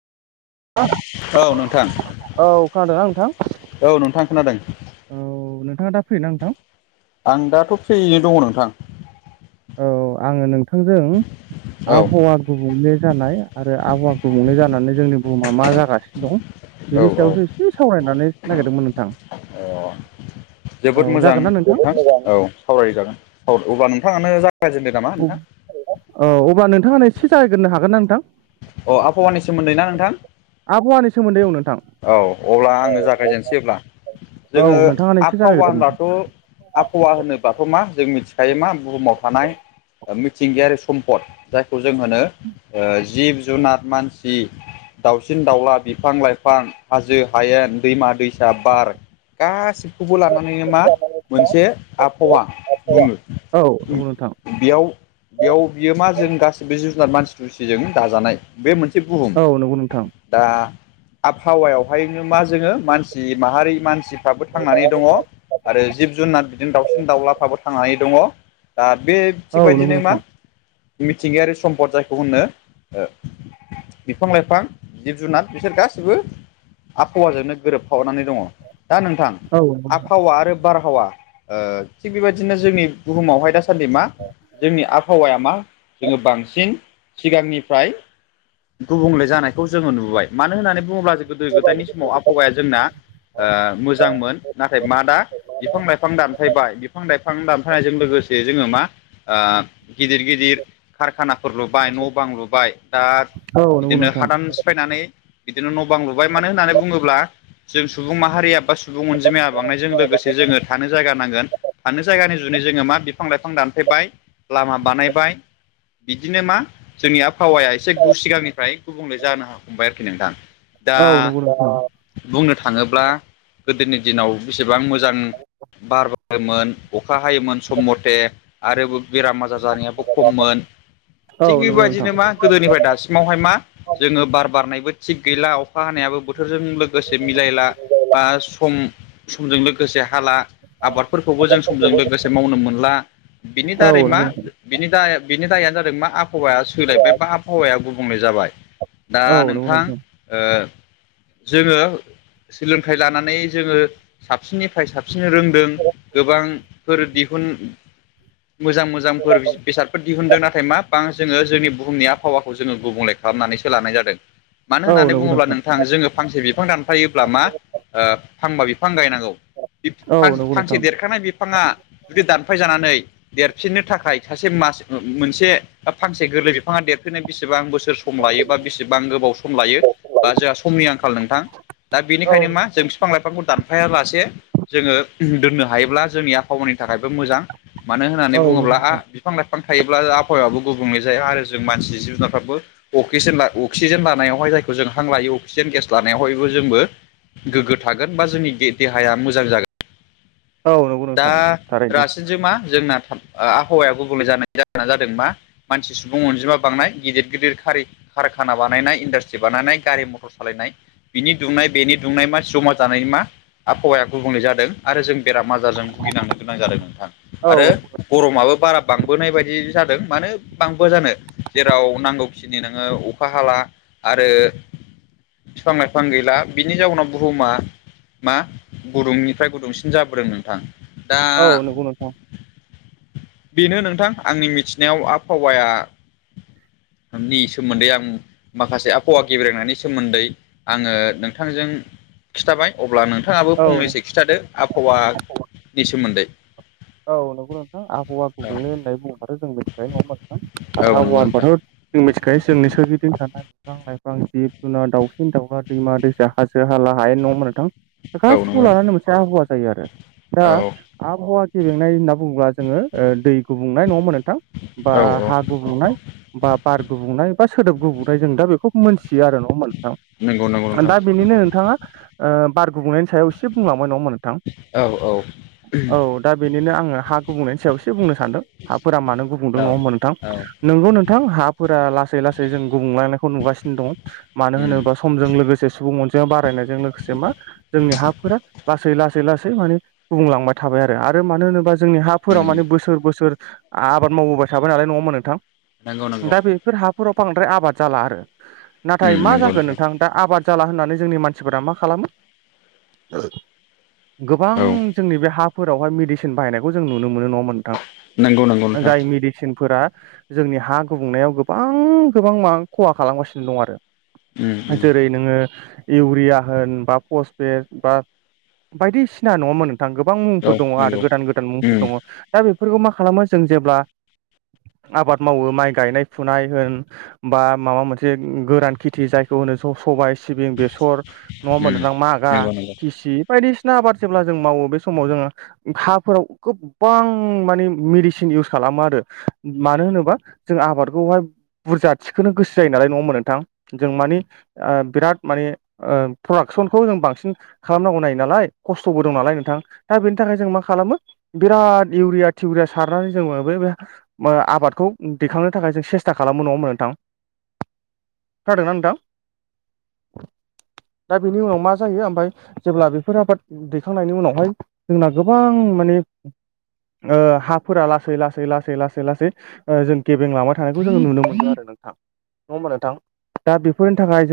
औ खोनादोंनाा नोंथां? औ नोंथां खोनादों औ नोंथाङा दा फ्रिना नोंथां? आं दाथ' फ्रियैनो दङ नोंथां औ आङो नोंथांजों औ आबहावा गुबुंले जानाय आरो आबहावा गुबुंले जानानै जोंनि बुहुमा मा जागासिनो दं औ बेनि औ सायावसो एसे सावरायनानै नागिरदोंमोन नोंथां। अ औ जोबोद मोजां जागोन ना नोंथां औ सावरायजागोन स अब्ला नोंथाङानो जागायजेनदो नामा नोंथां। औ अब्ला नोंथाङानो एसे जागायग्रोनो हागोन ना नोंथां? अ आबहावानि सोमोन्दै ना नोंथां? आबहावानि सोमोन्दै औ नोंथां औ अब्ला आङो जागायजेनसै अब्ला औ जोङो नोंथाङानो एसे आबहावा जागायग्रोदो नोंथां। होनब्लाथ' आबहावा होनोबाथ' मा जों मिथिखायो मा बुहुमाव थानाय मिथिंगायारि सम्पद। जायखौ जों होनो ओ जिब जुनार मानसि दाउसिन दाउला बिफां लाइफां हाजो हायेन दैमा दैसा बार गासिबखौबो लानानैनो मा मोनसे आबहावा बुङो। औ नंगौ नोंथां। बेयाव बेयाव बियो मा जों गासिबो जिब जुनार मानसि थुसिजों दाजानाय बे मोनसे बुहुम। दा आबहावायावहायनो मा जोङो मानसि माहारि मानसि दाबो थांनानै दङ। आरो जिब जुनार बिदिनो दाउसिन दाउलाफ्राबो थांनानै दङ दा बे औ थिग नंगौ बदिनो मा नोंथां मिथिंगायारि सम्पद जायखौ होनो ओ बिफां-लाइफां, जिब-जुनार बिसोर गासैबो आबहावाजोंनो गोरोबफावानानै दंङ' दा नोंथां औ नंगौ नोंथां आबहावा आरो बारहावा ओ थिग बेबायदिनो जोंनि बुहुमावहाय दासान्दि मा जोंनि आबहावाया मा जोंङो बांसिन सिगांनिफ्राय गुबुंले जानायखौ जोंङो नुबाय मानो होननानै बुङोब्ला जों गोदो गोदायनि समाव आबहावाया जोंना ओ मोजांमोन नाथाय मा दा बिफां लाइफां दानफायबाय बिफां लाइफां दानफायनायजों लोगोसे जोंङो मा ओ गिदिर गिदिर कारखानाफोर लुबाय न' बां लुबाय दा औ नंगौ बिदिनो नोंथां हादान सिफायनानै बिदिनो न' बां लुबाय मानो होननानै बुंङोब्ला जों सुबुं माहारिया बा सुबुं अनजिमाया बांनायजों लोगोसे जोंङो थानो जागा नांगोन थानो जायगानि जुनै जोंङो मा बिफां लाइफां दानफेबाय लामा बानायबाय बिदिनो मा जोंनि आबहावाया से गु सिगांनिफ्राय गुबुंले जानो हमबाय आरोखि नोंथां दा औ नंगौ नोंथां बुंनो थाङोब्ला गोदोनि दिनाव बेसेबां मोजां बार बारोमोन अखा हायोमोन सम मथे आरो बेराम आजार जानायाबो खममोन औ थिग नंगौ नोंथां बेबायदिनो मा गोदोनिफ्राय दासिमावहाय मा जोंङो बार बारनायबो थिग गैला अखा हानायाबो बोथोरजों लोगोसे मिलायला बा सम समजों लोगोसे हाला आबादफोरखौबो जों समजों लोगोसे मावनो मोनला बिनि औ दारै मा नंगौ नोंथां बिनि दाया बिनि दायानो जादों मा आबहावाया सोलायबाय बा आबहावाया गुबुंले जाबाय दा औ नंगौ नोंथां ओ जोंङो सोलोंथाइ लानानै जोंङो साबसिननिफ्राय साबसिन रोंदों गोबांफोर दिहुन मोजां मोजांफोर बेसादफोर दिहुनदों नाथाय मा बां जोंङो जोंनि बुहुमनि आबहावाखौ जोंङो गुबुंले खालामनानैसो लानाय जादों मानो औ होननानै नंगौ बुंङोब्ला औ नंगौ नोंथां जोंङो फांसे बिफां दानफायोब्ला मा फांबा बिफां गायनांगौ औ नंगौ फांसे नोंथां देरखानाय बिफांङा जुदि दानफाय जानानै देरफिननो थाखाय सासे मास मोनसे फांसे गोरलै फांङा देरफैनाय बेसेबांं बो सम लायो बा बेसेबां गोबाव सम लायो बा जोंहा समनि आंखाल नोंथां दा औ बेनिखायनो मा जों बिफां लाइफांखौ दानफायालासे जोंङो दोननो हायोब्ला जोंनि आबहावानि थाखायबो मोजां मानो होननानै औ नंगौ बुंङोब्ला नोंथां बिफां लाइफां थायोब्ला आबहावायाबो गुबुंले जाया आरो जों मानसि जिब जुनारफ्राबो अक्सिजेन अक्सिजेन लानायावहाय जायखौ जों हां लायो अक्सिजेन गेस लानायावहायबो जोंबो गोग्गो थागोन बा जोंनि दे-देहाया मोजां जागोन औ नंगौ नोंथां दा थारैनो रासिनसो मा जोंना आबहावाया गुबुंले जानायनि जाहोना जादों मा मानसि सुबुं अनजिमा बांनाय गिदिर गिदिरारि कारखाना बानायनाय इन्डासट्रि बानायनाय गारि मथर सालायनाय बिनि दुंनाय बेनि दुंनाय मा जमा जानायनि मा आबहावाया गुबुंले जादों आरो जों बेरामा रजों भुगिनांनो गोनां जादों नोंथां औ आरो गरमाबो बारा बांबोनायबादि जादों मानो बांबोआ जानो जेराव नांगौ दिनै नोंङो अखा हाला आरो बिफां लाइफां गैला बिनि जाउनाव बुहुमा मा गुदुंनिफ्राय गुदुंसिन जाबोदों नोंथां दा औ नंगौ नोंथां बेनो नोंथां आंनि मिथिनायाव आबहावाया नि सोमोनदै आं माखासे आबहावा गेब्रेनायनि सोमोन्दै आंङो नोंथांजों खिथाबाय अब्ला नों थांङाबो औ फंनैसो औ खिथादो आबहावानि सोमोन्दै औ नंगौ नोंथां आबहावा गुबुंले होन्नानै बुंङोब्लाथ जों मिथिखायो नङा होमब्ला नोंथां। औ आबहावा नंगौ नोंथां होनबाथ' जों मिथिखायो जोंनि सोरगिदिं थासारि बिफां लाइफां जिब जुनार दावसिन दाउला दैमा दैसा हाजो हाला हायेन। नङा होनबा नोंथां? बे औ गासिखौबो नंगौ नोंथां लानानै मोनसे आबहावा जायो आरो दा औ आबहावा गेबेंनाय होनना बुङोब्ला जोङो दै गुबुंनाय नङा होनबा नोंथां बा औ औ हा गुबुंनाय बा बार गुबुंनाय बा सोदोब गुबुंनाय जों दा बेखौ मोनथियो आरो। नंगौ नंगौ नोंथां नोंथां दा बेनिनो नोंथाङा बार गुबुंनायनि सायाव एसे बुंलांबाय नङा मोन औ औ। दा बेनिनो आङो हा गुबुंनायनि सायाव एसे बुंनो सान्दों हाफोरा मानो गुबुंदों नङा होनबा नोंथां? नोंगौ नोंथां हाफोरा लासै लासै जों गुबुंलांनायखौ नुगासिनो दङ। मानो उम होनोबा समजों लोगोसे सुबुं अनजिमा बारायनायजों लोगोसे मा जोंनि हाफोरा लासै लासै लासै माने गुबुंलांबाय थाबाय आरो। आरो मानो होनोबा जोंनि हाफोराव उम माने बोसोर बोसोर आबाद मावबोबाय थाबाय नालाय नङा होनबा नोंथां। नंगौ नंगौ दा बेफोर हाफोराव बांद्राय आबाद जाला आरो। नाथाय उम मा नंगौ जाखो नोंथां दा आबाद जाला होननानै जोंनि मानसिफोरा मा खालामो गोबां औ जोंनि बे हाफोरावहाय मेडिसिन बाहायनायखौ जों नुनो मोनो नङा नंगौ नंगौ थां नोंथां जाय मेडिसिनफोरा जोंनि हा गुबुंनायाव गोबां गोबां मा खहा खालामगासिनो दं आरो। उम उम जेरै नों ओ इउरिया होन बा पसपेट बा बायदिसिना नङा होनबा नोंथां गोबां औ मुंफोर दङ आरो नंगौ गोदान गोदान मुंफोर उम उम दङ। दा बेफोरखौ मा खालामो जों जेब्ला आबाद मावो माइ गायनाय फुनाय होन बा माबा मोनसे गोरान खेथि जायखौ होनो सबाय सिबिं बे बेसर नङा होनबा नोंथां मागा नंगौ नंगौ थिसि बायदिसिना आबाद जेब्ला जों मावो बे समाव जोङो हाफोराव गोबां माने मेडिसिन इउस खालामो आरो। मानो होनोबा जों आबादखौहाय बुरजा थिखोनो गोसो जायो नालाय नङा होनबा नोंथां। जों मानि बिराद माने प्रडाक्सनखौ जों बांसिन खालामनांगौ नाय नालाय खस्थ'बो दं नालाय नोंथां। बेनि थाखाय जों मा खालामो बिराद इउरिया टिउरिया सारनानै जोङो बे बे बो आबादखौ दैखांनो थाखाय जों सेस्था खालामो नङा होमबा नोंथां। खोनादोंना नोंथां। दा बेनि उनाव मा जायो ओमफ्राय जेब्ला बेफोर आबाद दैखांनायनि उनावहाय जोंना गोबां माने ओ हाफोरा लासै लासै लासै लासै लासै जों गेबें लांबाय थानायखौ जों नुनो मोनो आरो नोंथां। नङा होमबा नोंथां? दा बेफोरनि थाखाय जों